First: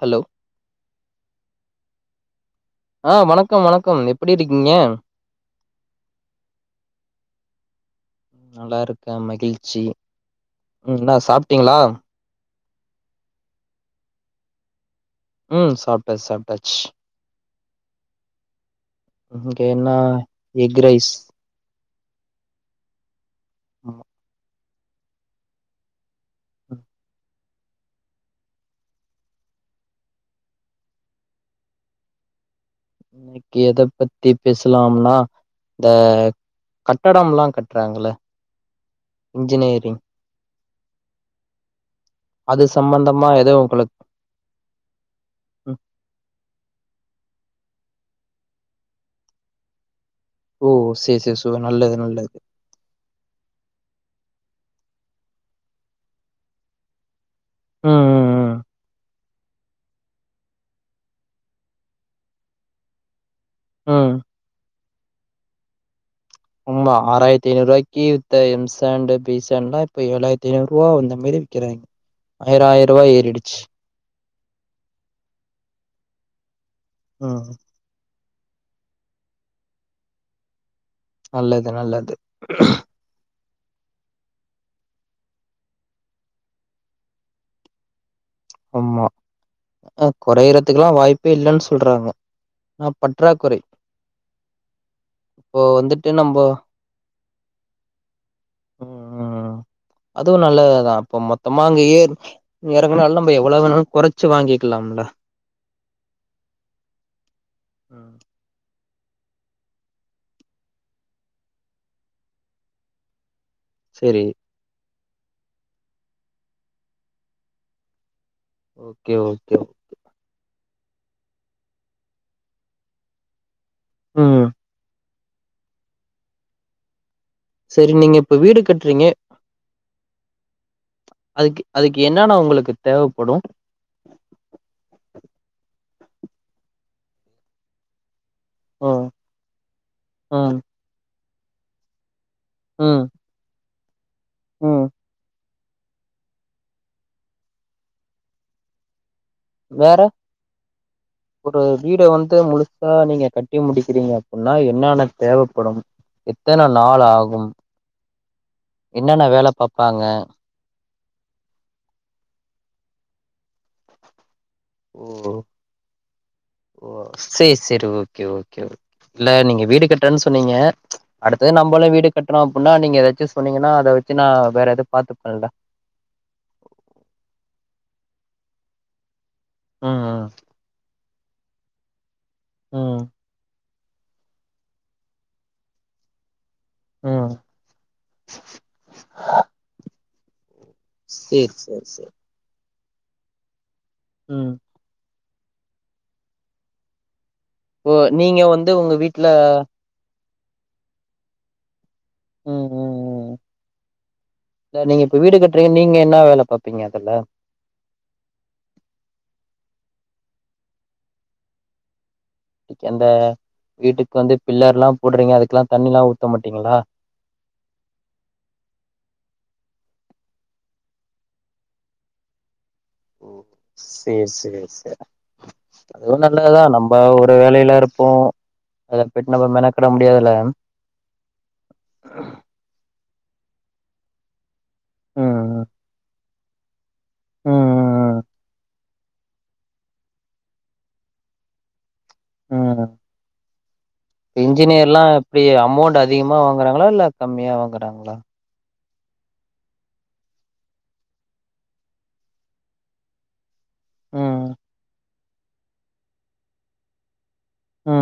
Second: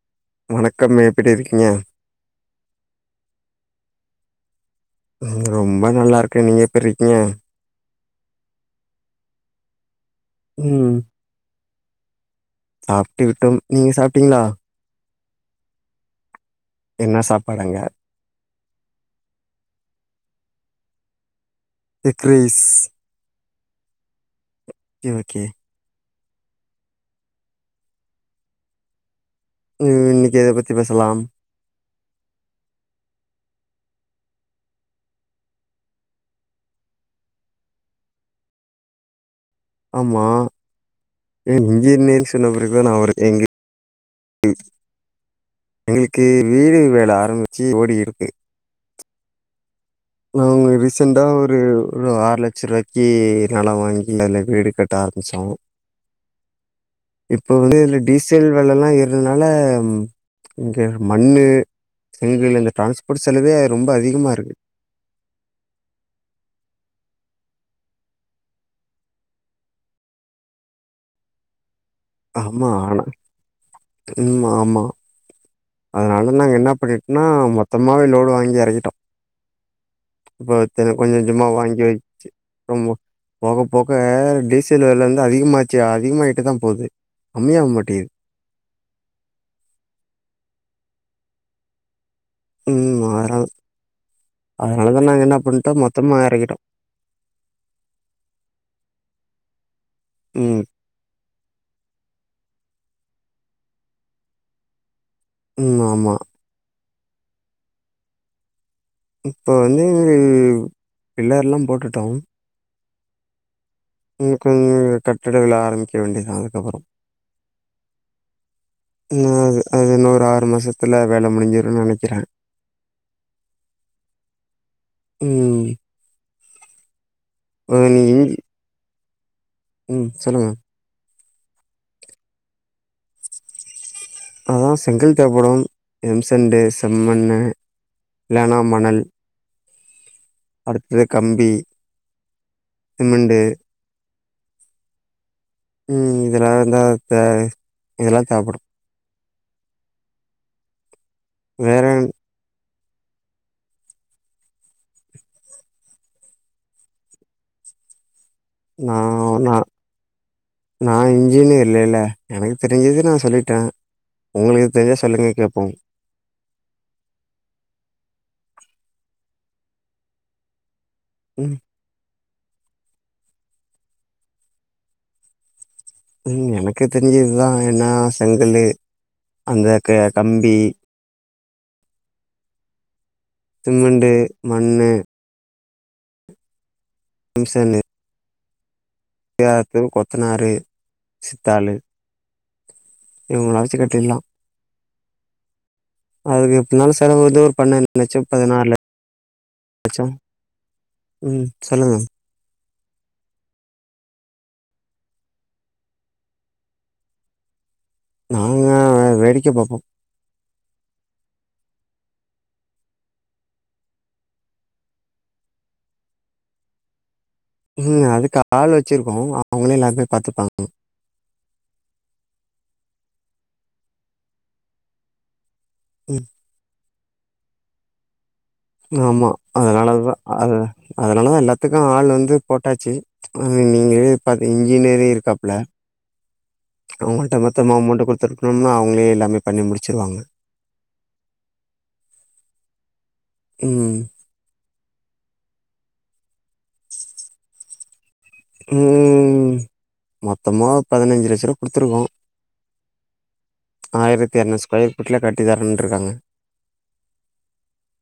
Hello வணக்கம் எப்படி இருக்கீங்க. ஆ வணக்கம் வணக்கம் எப்படி இருக்கீங்க ரொம்ப நல்லா இருக்கே நீங்க எப்ப இருக்கீங்க. நல்லா இருக்கே. மகிழ்ச்சி ம் என்ன சாப்பிட்டீங்களா சாப்பிட்டு விட்டோம், நீங்க சாப்பிட்டீங்களா. ம் சாப்டேன் சாப்பிடாச்சு என்ன சாப்பாடு அங்க ம் இங்க என்னா எக் ரைஸ் எக் ரைஸ் ஆமா ஓகே ஓகே ம் இன்னிக்கு எத பத்தி பேசலாம். இன்னிக்கு எத பத்தி பேசலாம்னா. இந்த கட்டடம்ல்லாம் கட்டுறாங்கள இன்ஜினியர் ஆமா ஏ இன்ஜினியர் சொன்ன அது பிறகுதா நாவருது சம்பந்தமா எங்க எதோ உங்களுக்கு ம் ம் எங்களுக்கு வீடு வேல ஆரம்பிச்சு ஓடி இருக்கு. நாங்க ஓ சேரி ரீசண்ட்டா சேரி சோ ஒரு நல்லது நல்லது ஆறு லட்சருவாய் க்கி நெலோ வாங்கி அதுல்ல வீடு கட்ட ஆரம்பிச்சோ. இப்ப வந்து ம் இதுல டீசல் ம் வெலல்லா ஏர் னதுனால இங்க மண்ணு, செங்கல் இந்த டிரான்ஸ்போர்ட் செலவே ரொம்ப ம் ம் அதிகமா இருக்கு. உம்மதா ஆராய்ரத்தி ஐநூறுவாய்க்கி வித்த எம் சாண்ட், பி சாண்ட் லாம், இப்ப ஏழாயிரத்தி ஐநூறுவா இந்த மாரி விக்கிறாங்க. [inaudible] ஆமா ஆயிர ரூவா ஆனா ஏறிடுச்சு ம் ஆமா அதனால நாங்க என்ன பண்ணிட்டோன்னா, ம் மொத்தமாவே லோடு வாங்கி எறக்கிட்டோ. அப்பத்த கொஞ்ச கொஞ்சமா நல்லது, வாங்கி நல்லது. வச்சு ரொம்ப போக போக டீசல் வெல வந்து அதிகமாச்சு அதிகமாகிட்டு தா போகுது கம்மியாக மாட்டேங்து ஆமா அ கொறையறத்துக்கெல்லா வாய்ப்பே இல்லன்னு சொல்றாங்க ஆ ம் அதனால பற்றாக்குறை அதனால தான் நாங்கள் என்ன இப்போ பண்ணிட்டோம் வந்துட்டு மொத்தமாக நம்போ இறக்கிட்டோம் அதுவு ம் நல்லது தா இப்ப மொத் தமா அங்கேயே எறங்கனாலு நம்ம எவ்வளோ வேணாலு கொறச்சு வாங்கிக்கலாம்ல ம் ஆமா ம். இப்ப வந்து பிள்ளர்லா போட்டுட்டோ சரி. ம் கொஞ்ச கட்டிட வேல ஆரம்பிக்க வேண்டியதா அதுக்கப்பறோ ஓகே, நா ஓகே. அது இன்னு ஒரு ஆறு மாசத்துல வேல முடிஞ்சிருன்னு நனைக்கிறே ம் ம் அ செரி நீ நீங்க இஞ்சி இப்ப வீடு கட்றீங்க ம் சொல்லுங்க அதுக்கு அதுக்கு என்னன்ன உங்களுக்கு தேவைப்படு ஆ செங்கல் தேவப்படும் எம்சண்டு செம்மண்ணு இல்லனா மணல் ஆ அடுத்தது கம்பி ம், சிமெண்டு ம் ம் இதெல்லா இருந்தா தேவை இதெல்லா தேவப்படும் வேற ஒரு வேற வீட வந் ந்தே முழுசா நீங்க கட்டி முடிக்கிறீங்க அப்பிட்னா என்னான்ன தேவைப்படும் எத்தன நாள் ஆகும் என்னென்ன வேல நானா பாப்பாங்க நா இன்ஜினியர் இல்லைல எனக்கு தெரிஞ்சது நா சொல்லிட்டே உங்களுக் ஓ ஓ சேரி சேரி ஓகே ஓகே இல்ல நீங்க வீடு கட்றன் சொன்னீங்க ம் அடுத்தது நம்பளு வீடு கட்ற அப்பிட்னா நீங்க எதாச்சு சொன்னீங்கனா அத வச்சு நா வேற எது பாத்துப்பல்ல ம் எனக்கு தெரிஞ்சது இதா என்னா செங்கலு அந்த ம் க ம் கம்பி ம் சிமிண்டு மண்ணு ம் எம் சாண்டு எதாச்சு கொத்தனாரு சேரி சித்தாளு சேரி சேரி இவ்ங்கள வச்சு கட்டிட்லா ம் அதுக்கு எப்டினாலு செலவு வந்து ஒரு ஓ நீங்க வந்து உங்க வீட்ல வச்சா ம் சொல்லுங்க ம் ம் ம் இல்ல நீங்க இப்ப வீடு கட்டுறீங்க நீங்க என்ன வேல பாப்பீங்க அதுல நாங்க வேடிக்க பாப்போ இன்னக்கி அந்த வீட்டுக்கு வந்து பில்லர்லா போடுறீங்க அதுக்குலா தண்ணிலா ஊத்த மாட்டீங்ளா ம் அதுக்கு ஆள் வச்சிருக்கோ அவ்ங்களே எல்லாமே பாத்துப்பாங்க ஓ சேரி சேரி சேர் அதுவு ம் நல்லதுதா நம் ம்ப ஒரு வேலைல இருப்போ அத போய்ட்டு நம்ம மெனக்கெட முடியாதுல அதனாலதா எல்லாத்துக்கு ஆள் வந்து போட்டாச்சு அ நீங்களே அது இன்ஜினியரே ம், இருக்காப்புல அவ்ங்கள்ட ம். மொத்தமா அமௌண்ட்ட ம், குடுத்துட்டோம்னா அவ்ங் களே எல்லாமே பண்ணி முடிச்சிருவாங்க ம் ம் ம் இன்ஜினியர்லா எப்டி அமௌண்ட் அதிகமா வாங்குறாங்களா இல்ல கம்மியா வாங்குறாங்களா ம் மொத்தமா பதினஞ்சு லட்ச ரூவா குடுத்துருக்கோ ஆயிரத்தி ம், எரநூறு ஸ்கொயர் ஃபீட்ல கட்டி தரன்ட்ருக்காங்க ம்,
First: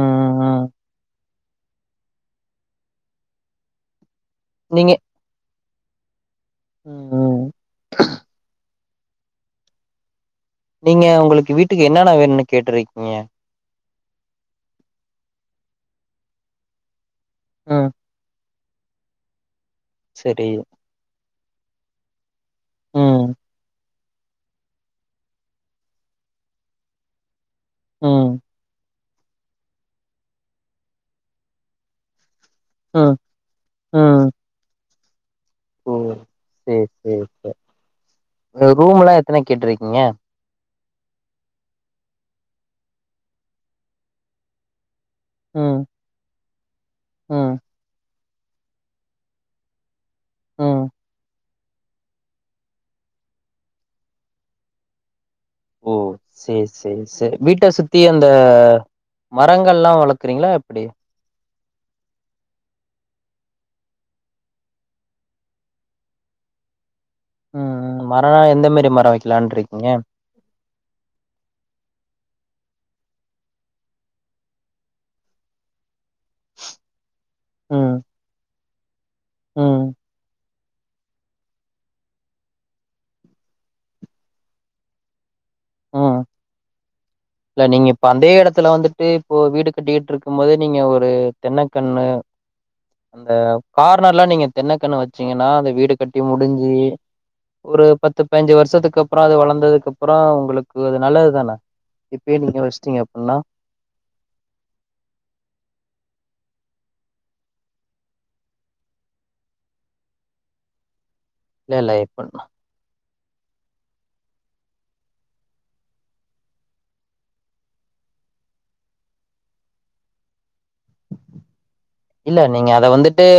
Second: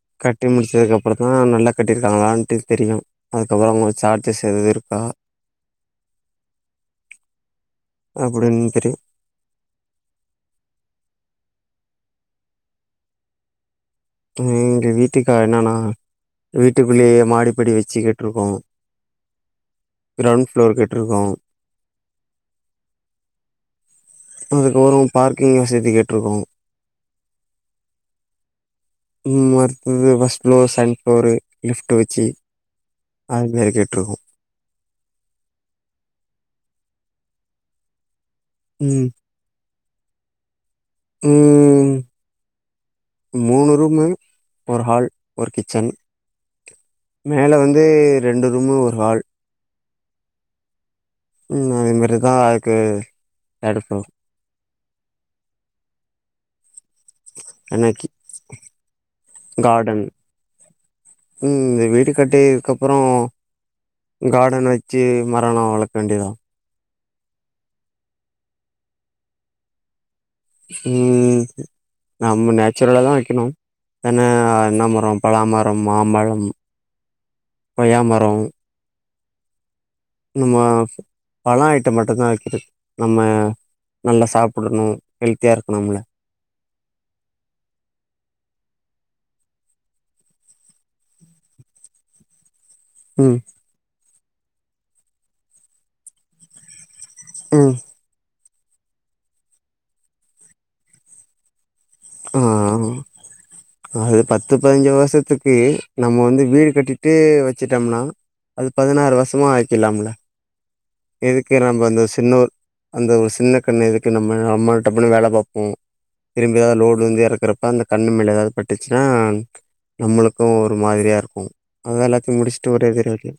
ம், கட்டி ம். முடிச்சதுக்கப்பற ந்தா நல்லா கட்டிருக்காங்களான்ட்டு தெரியு அதுக்கப்பற கொஞ்ச சார்ஜஸ் எதுவு நீங்க இருக்கா ம், ம். அப்டினு தெரியு நீங்க உங்களுக்கு வீட்டுக்கு என்னன்ன வேணுன்னு கேட்ருக்கீங்க எ எங்க வீட்டுக்கா என்னன்னா வீட்டுக்குள்ளேயே மாடிப்படி ம். வச்சுக்கிட் டுருக்கோ சரி. கிரௌண்ட் ஃப்ளோர் கட்ருக்கோ ம் அதுக்கோரோ பார்க்கிங் வசதி கேட்ருக்கோ ம்ம ம் அடுத்தது first floor second floor lift வச்சு அது மாரி கேட்ருக்கோ ம். ஓ சேரி சேரி சேரி இந்த ம் ரூம்ல்லா எத்தன கேட்ருக்கீங்க ம் மூணு ரூமு ஒரு ஹால் ஒரு ம், கிச்சன் மேல ம், வந்து ரெண்டு ரூமு ஒரு ஹால் ஆ ம் அதே மாரி தா அது [unintelligible] சேரி சேரி சேரி வீட்ட சுத்தி எனக்கி அந்த மரங்கள்லா கார்டன் வளர்க்குறீங்களா எப்டி ம் எங்க வீடு கட்டி இதுக்கப்புறோ கார்டன் வச்சு மரோலா வளக்க வேண்டியதா ம் ம் மரோனா எந்த மாரி மரோ வைக்கலான்ருக்கீங்க ம் நம்ம நேச்சுரலா தா வைக்கணு ஏன்னா என்ன மரம் பலாமரம் மாம்பழம் ம், கொய்யா மரோ ம் நம்ம பழோ ஐட்டம் மட்டுதா வைக்கிறது நம்ம நல்லா சாப்பட்ணு ஹெல்த்தியா இருக்கணும்ல ம். கேட்கவில்லை இல்ல நீங்க இப்ப அதே இடத்துல வந்துட்டு இப்போ வீடு கட்டிக்கிட்டு இருக்கும் போது நீங்க ஒரு தென்னக்கண்ணு அந்த ம் கார்னர்ல்லா நீங்க தென்ன கன்னு வச்சீங்கன்னா அந்த வீடு கட்டி முடிஞ்சு ம் ஒரு பத்து பய்ஞ்சு வருசத்துக்கு அப்புறோ அது வளர்ந்ததுக்கு அப்புறோ உங்களுக்கு அது நல்லது தான ஆ இப்பயே நீங்க வச்சுட்டீங்க அப்டின்னா அது பத்து பதினஞ்சு வருசத்துக்கு நம்ம வந்து வீடு கட்டிட்டு வச்சுட்டம்னா அது பதினாறு வருஷமா ஆக்கிலாம்ல எதுக்கு இல்ல, நம்ம இல்ல அந்த இப்ப சின்னுர் அந்த ஒரு சின்ன கண்ண எதுக்கு நம்ம நம்ம டப்புனு வேல பாப்போ திரும்பி எதாவது லோடு வந்து எறக்கறப்ப அந்த கண் மேல ஏதாவது பட்டுச்சுனா நம்மளுக்கும் ஒரு மாதிரியா இருக்கு அதுதா எல்லாத்தையும் இல்ல நீங்க முடிச்சுட்டு அத ஒரேதடவயா வந்துட்டு வைக்க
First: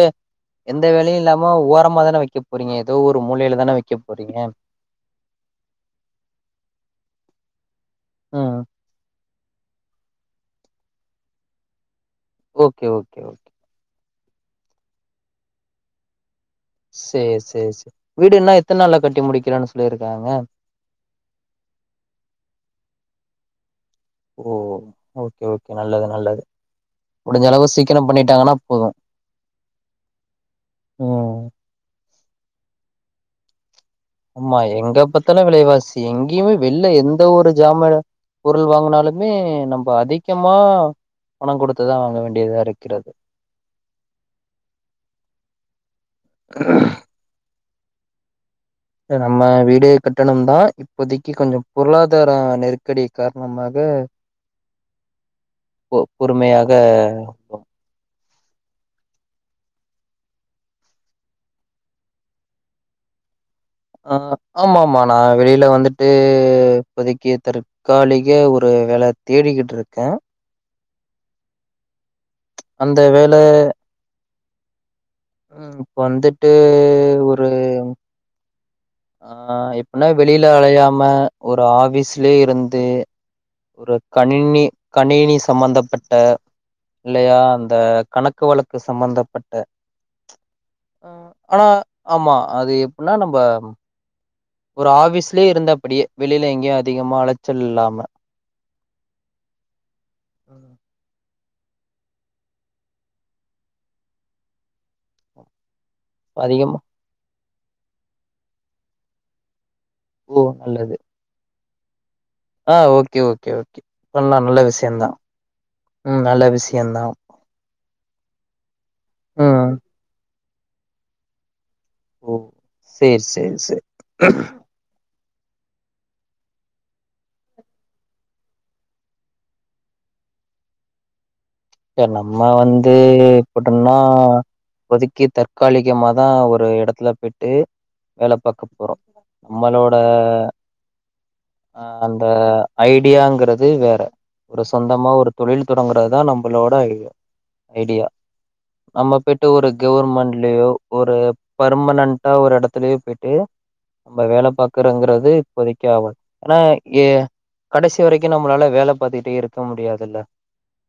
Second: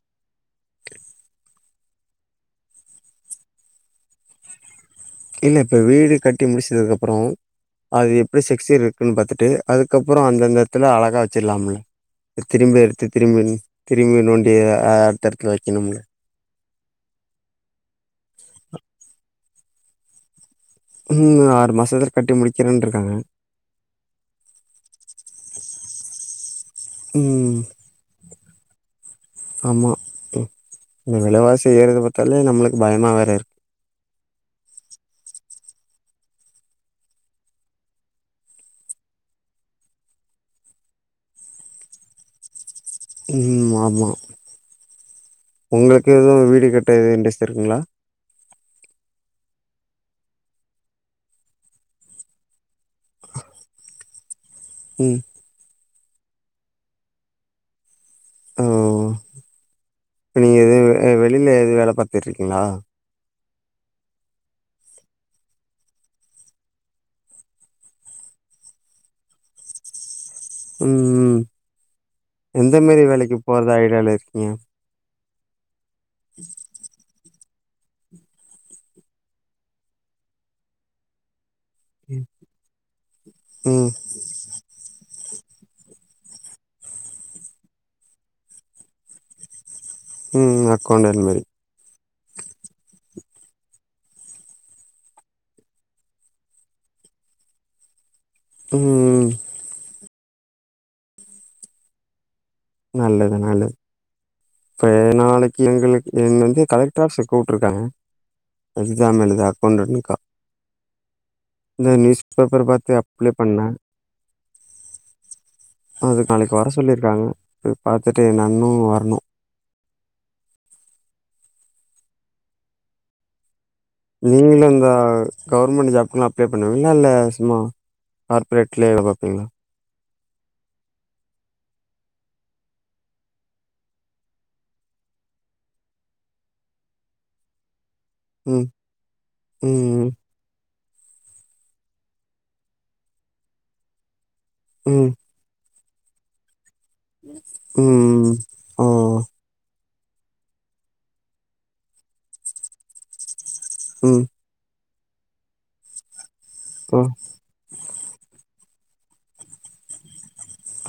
எந்த வேலையு இல்லாம ஓரமா தான வைக்க போறீங்க ஏதோ ஒரு மூலையில தான வைக்க போறீங்க இல்ல இப்ப வீடு கட்டி முடிச்சதுக்கப்புறோ அது எப்டி ம். செக்ஸியர் இருக்குன்னு பாத்துட்டு அதுக்கப்புறோ அந்தந்த எடத்துல அழகாக வச்சிடலாம்ல இப்ப திரும்பி ஓகே, எடுத்து ஓகே, திரும்ப ஓகே. திரும்பி நோண்டி அ அடுத்தெடத்துல வைக்கணும்ல சேரி சேரி சேரி வீடு இன்னு எத்தன் நாள்ல கட்டி முடிக்கிறனு சொல்லியிருக்காங்க இன்னு ஆறு மாசத்துல கட்டி முடிக்கிறன்ருக்காங்க ஓ ஓ ஓகே ஓகே நல்லது நல்லது முடிஞ்ச ம் அளவு சீக்கிரோ பண்ணிட்டாங்கன்னா போது ம் செய்யறத பாத்தாலே நம்மளுக்கு பயமா வேற இருக் ஆமா எங்கப்பாத்தல்லு விலைவாசி எங்கேயுமே வெள்ள எந்த ஒரு ஜாமானு பொருள் வாங்கனாலுமே நம்ம அதிகமா பணோ குடுத்துதா வாங்க வேண்டியதா இருக்கு ம் ஆமா உங்களுக்கு எது வீடு கட்ட எதுவு இண்ரெஸ்ட் இருக்குங்களா இத் நம்ம வீடு கட்டணும் தா இப்போதிக்கு கொஞ்சோ பொருளாதார நெருக்கடி கார்ணமாக ம் போ பொறுமையாக ஓ ப்ப நீங்க வேவ் வே வெளில எது வேல பாத்துட்ருக்கீங்ளா ஆ ஆமா ஆமா நா வெளில வந்துட்டு இப்போதிக்கு தற் காலிக ஒரு வேல தேடிகிட்ருக்கே ம்ம் எந்த அந்த மேரி வேல வேலைக்கு போறதா ஐடியால இருக்கீங்க ம் இப்ப வந்துட்டு ஒரு ஆ எப்பிட்ன்னா வெளில அலையாம ஒரு ஆஃபீஸ்லே இருந்து ம் ஒரு கணினி கணினி சம்பந்தப்பட்ட இல்லையா அந்த கணக்கு வழக்கு சம்பந்தப்பட்ட ம் அ அக்கௌண்டன்ட் மாரி ஆனா ஆமா அது எப்பிட்ன்னா நம்ப ஒரு ஆஃபீஸ்லே இருந்து அப்பிடியே வெளில எங்கயு அதிகமா அலச்சல் இல்லாம ம் ம் ம். நல்லது நல்லது இப்ப நாளைக்கு எங்களுக்கு இன்னைக்கி அதிகமா கலக் டர் ஆஃபீஸ்ல கூப்ட்ருக்காங்க எக்ஸாம் எழுத அக்கௌண்டன்னுக்கா ஓ நல்லது இந்த நியூஸ் பேப்பர் ஆ பாத்து ஓகே அப்ளை ஓகே பண்ணே ஓகே பண்ணலா நல்ல விசயந்தா அதுக் நாளைக் வர சொல்லீர்க்காங்க போய் பாத்துட்டு என்னானு வரணு ம் ஓக் சேரி சேரி செர் நீங்களு இந்தா கவுர்மெண்டு ஜாப்க்குனா அப்ளே பண்ணுவீங்ளா இல்ல சும்மா கார்ப்ரேட்லே வேல பாப்பீங்ளா ப்ப நம்ம வந்து எப்பிடின்னா இப்போதிக்கி தற்காலிகமாதா ஒரு எடத்துல போய்ட்டு வேல பாக்க ம் போறோ நம்மளோட ம் அ அந்த ஐடியாங்கறது வேற ஒரு சொந்தமா ம் ம் ஒரு தொழில் தொடங்கறத் தா நம் மளோட ஐட்யா ஐடியா ம் ம் ஓ நம்ம போய்ட்டு ஒரு கவுர்மண்ட்லியோ ஒரு பர்மனன்டா ஒரு எடத்துலயே போய்ட்டு ம் நம்ப வேல பாக்கறோங்றது இப்போதைக்கு ஆவாது ஏனா ஓ ஏ கடைசி வரைக்கு நம்மளால வேல பாத்துட்டே இருக்க முடியாதில்ல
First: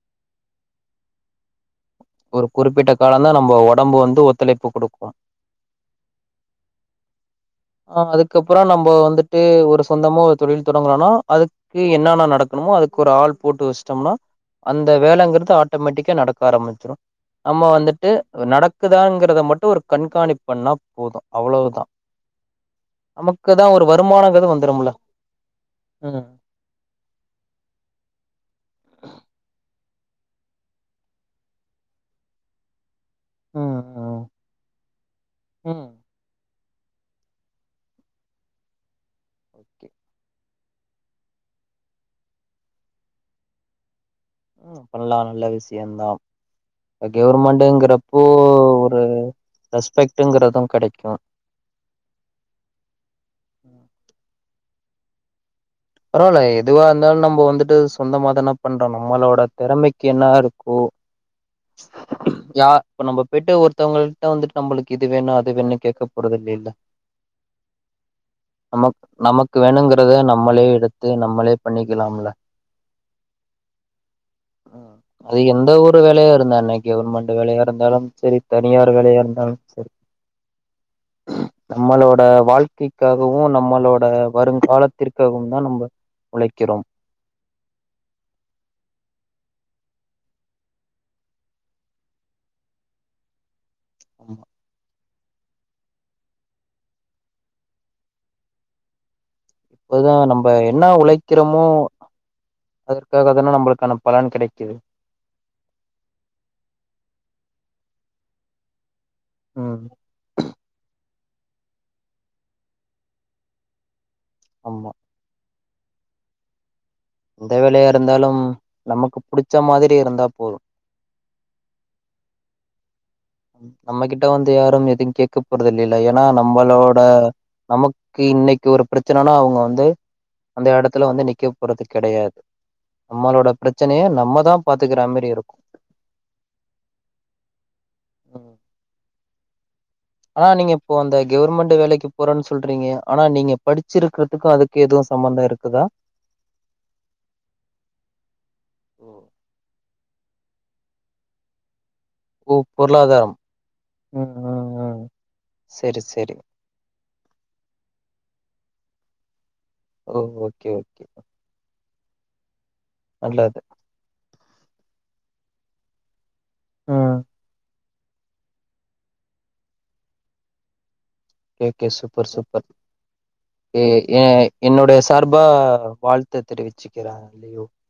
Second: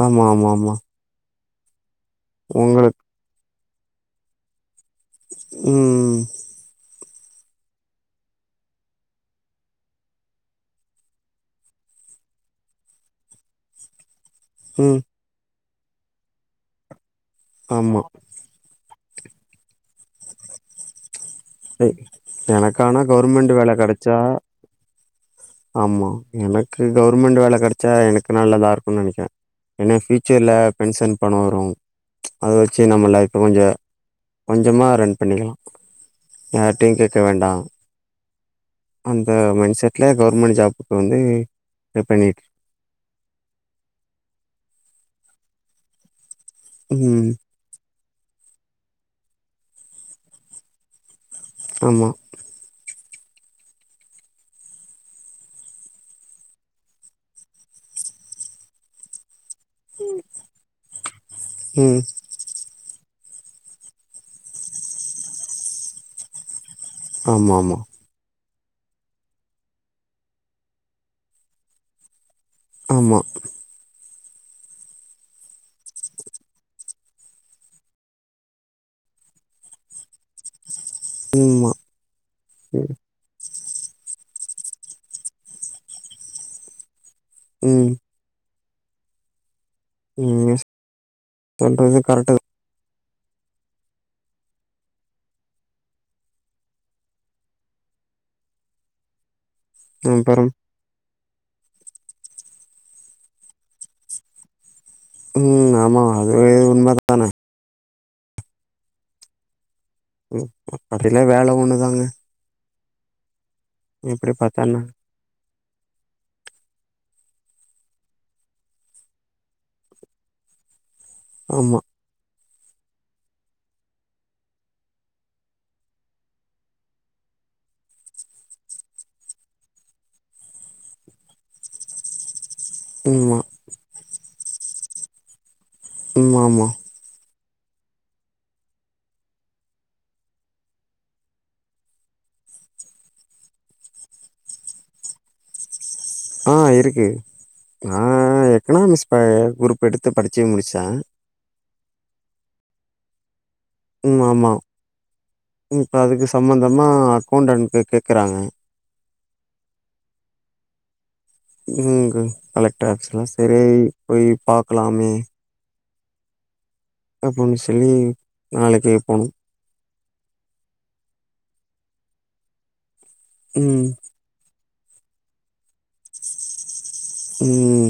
ஆமா ஆமா ஆமா ஒரு குறிப்பிட்ட உங்களுக்கு காலந்தா நம்ப ஒடம்பு வந்து ஒத்துழைப்பு குடுக்கும் ம் ம் ஆ அதுக்கப்பறோ நம்ப வந்துட்டு ஒரு சொந்தமா தொழில் தொடங்குறோன்னா அது க்கு என்னன்ன நடக்கணுமோ அதுக்கு ஒரு ஆள் போட்டு வஸ்ட்டம்ன்னா அந்த ம் வேலங்கிறது ஆட்டோமேட்டிக்கா நடக்க ஆரம்பிச்சிரு நம்ம ஆமா வந்துட்டு அ நடக்குதாங்கிறத மட்டு ஒரு கண்காணிப் பண்ணா போது அவ்வளவ்தா எ எனக்கானா கவர்மெண்ட் நமக்குதா வேல ஒரு கெடச்சா வருமானங்கிறது வந்துருமில்ல ஆமா எனக்கு கவுர்மெண்டு வேல கெடச்சா எனக்கு நல்லதா இருக்குன் நெனைக்கிறே ஏனா ஃப்யூச்சர்ல பென்ஷன் பணோ வரு அத வெச்சு நம்ம லைஃப கொஞ்ச ம் ம் கொஞ்சமா ரன் பண்ணிக்கலா ம் யார்டயு கேக்க வேண்டா அந்த ஓகே மைண்டசெட்டில கவர்மெண்ட் ஜாப்புக்கு வந்து ப்ரே பண்ணிட்டு ம் பண்ணலா நல்ல விஷ்யதா இப்ப ம் கவுர்மெண்ட் ங்கிறப்போ ஒரு ரெஸ்பெக்ட்ங்குறது கடைக்கு ஆமா பரவால எதுவா இருந்தாலு நம்ம வந்துட்டு சொந்தமாதானா பண்றோ நம்மளோட திறமைக்கி என்ன இருக்கோ ம் யா இப்ப நம்ம போய்ட்டு ஒருத்தவங்கள்ட்ட வந்துட்டு நம்மளுக்கு இது வேணு அது வேணு கேட்க போறதில்லில ஆமா ஆமா நம நமக்கு வேணுங்கறத நம்மளே எடுத்து நம்மளே பண்ணிக்கலாம்ல ஆமா ம் அது எந்த ஒரு வேலயா இரு ந்தன்ன கவர்மெண்ட் வேலயா இருந்தாலு செரி தனியார் வேலயா இருந்தாலு செரி ம்மா நம்மளோட ம் வாழ்க்கைகா கவு நம்மளோட வருங்காலதிற்காகவு தா நம்ம உழைக்கிறோ ம் நீங்க சொல்றது கரெட்டு தா ம் தா அப்பதா நம்ப அப்பறம் என்ன உழைக்கிறோமோ அதற்காக தான நம்மளுக்கான பலன் கெடைக்குது ம் ஆமா அதுவே உண்ம தான ம் ம் [unintelligible] வேல ஒண்ணுதாங்க எப்டி பத்தான்னா ஆமா எந்த வேலையா இருந்தாலு நமக்கு புடிச்ச மாதிரி இருந்தா போது ஆமா நம்மகிட்ட வந்து யாரு எதியு கேட்க போறது இல்லல்ல ஏன்னா நம்பளோட நமக்கு இன்னைக்கு ஒரு ப்ரச்சனைன்னா அவுங்க வந்து அந்த எடத்துல வந்து நிக்க போறது கெடையாது ம்மா நம்மளோட ப்ரச்சனய நம்மதா பாத்துக்கிற மாரி இருக்கு ஆமா ஆமா ம் ஆனா நீங்க இப்போ அந்த கவர்மெண்ட் வேலைக்கி போறோன்னு சொல்றீங்க ஆனா நீங்க படிச்சிருக்கிறதுக்கு அது எதுவு சம்மந்த இருக்குதா ஆ இருக்கு நா ஓ எக்கனாமிக்ஸ் குரூப் ப எடுத்து படிச்சு முடிச்சே ஓ பொருளாதாரம் ம் ஆமா இப்ப சரி அதுக்கு சரி சம்மந்தமா அக்கவுண்டன்ட்க்கு கேட்குறாங்க ஓ ஓகே ஓகே இங்க கலெக்டர் ஆஃபீஸ்ல நல்லது செரி போய் பாக்கலாமே ம் அப்டின்னு சொல்லி நாளைக்கி போனு ஓகே ஓகே சூப்பர் சூப்பர் எ ம் என் என்னுடைய சார்பா வாழ் த்த தெரிவிச்சுக்கிறே லியோ ம்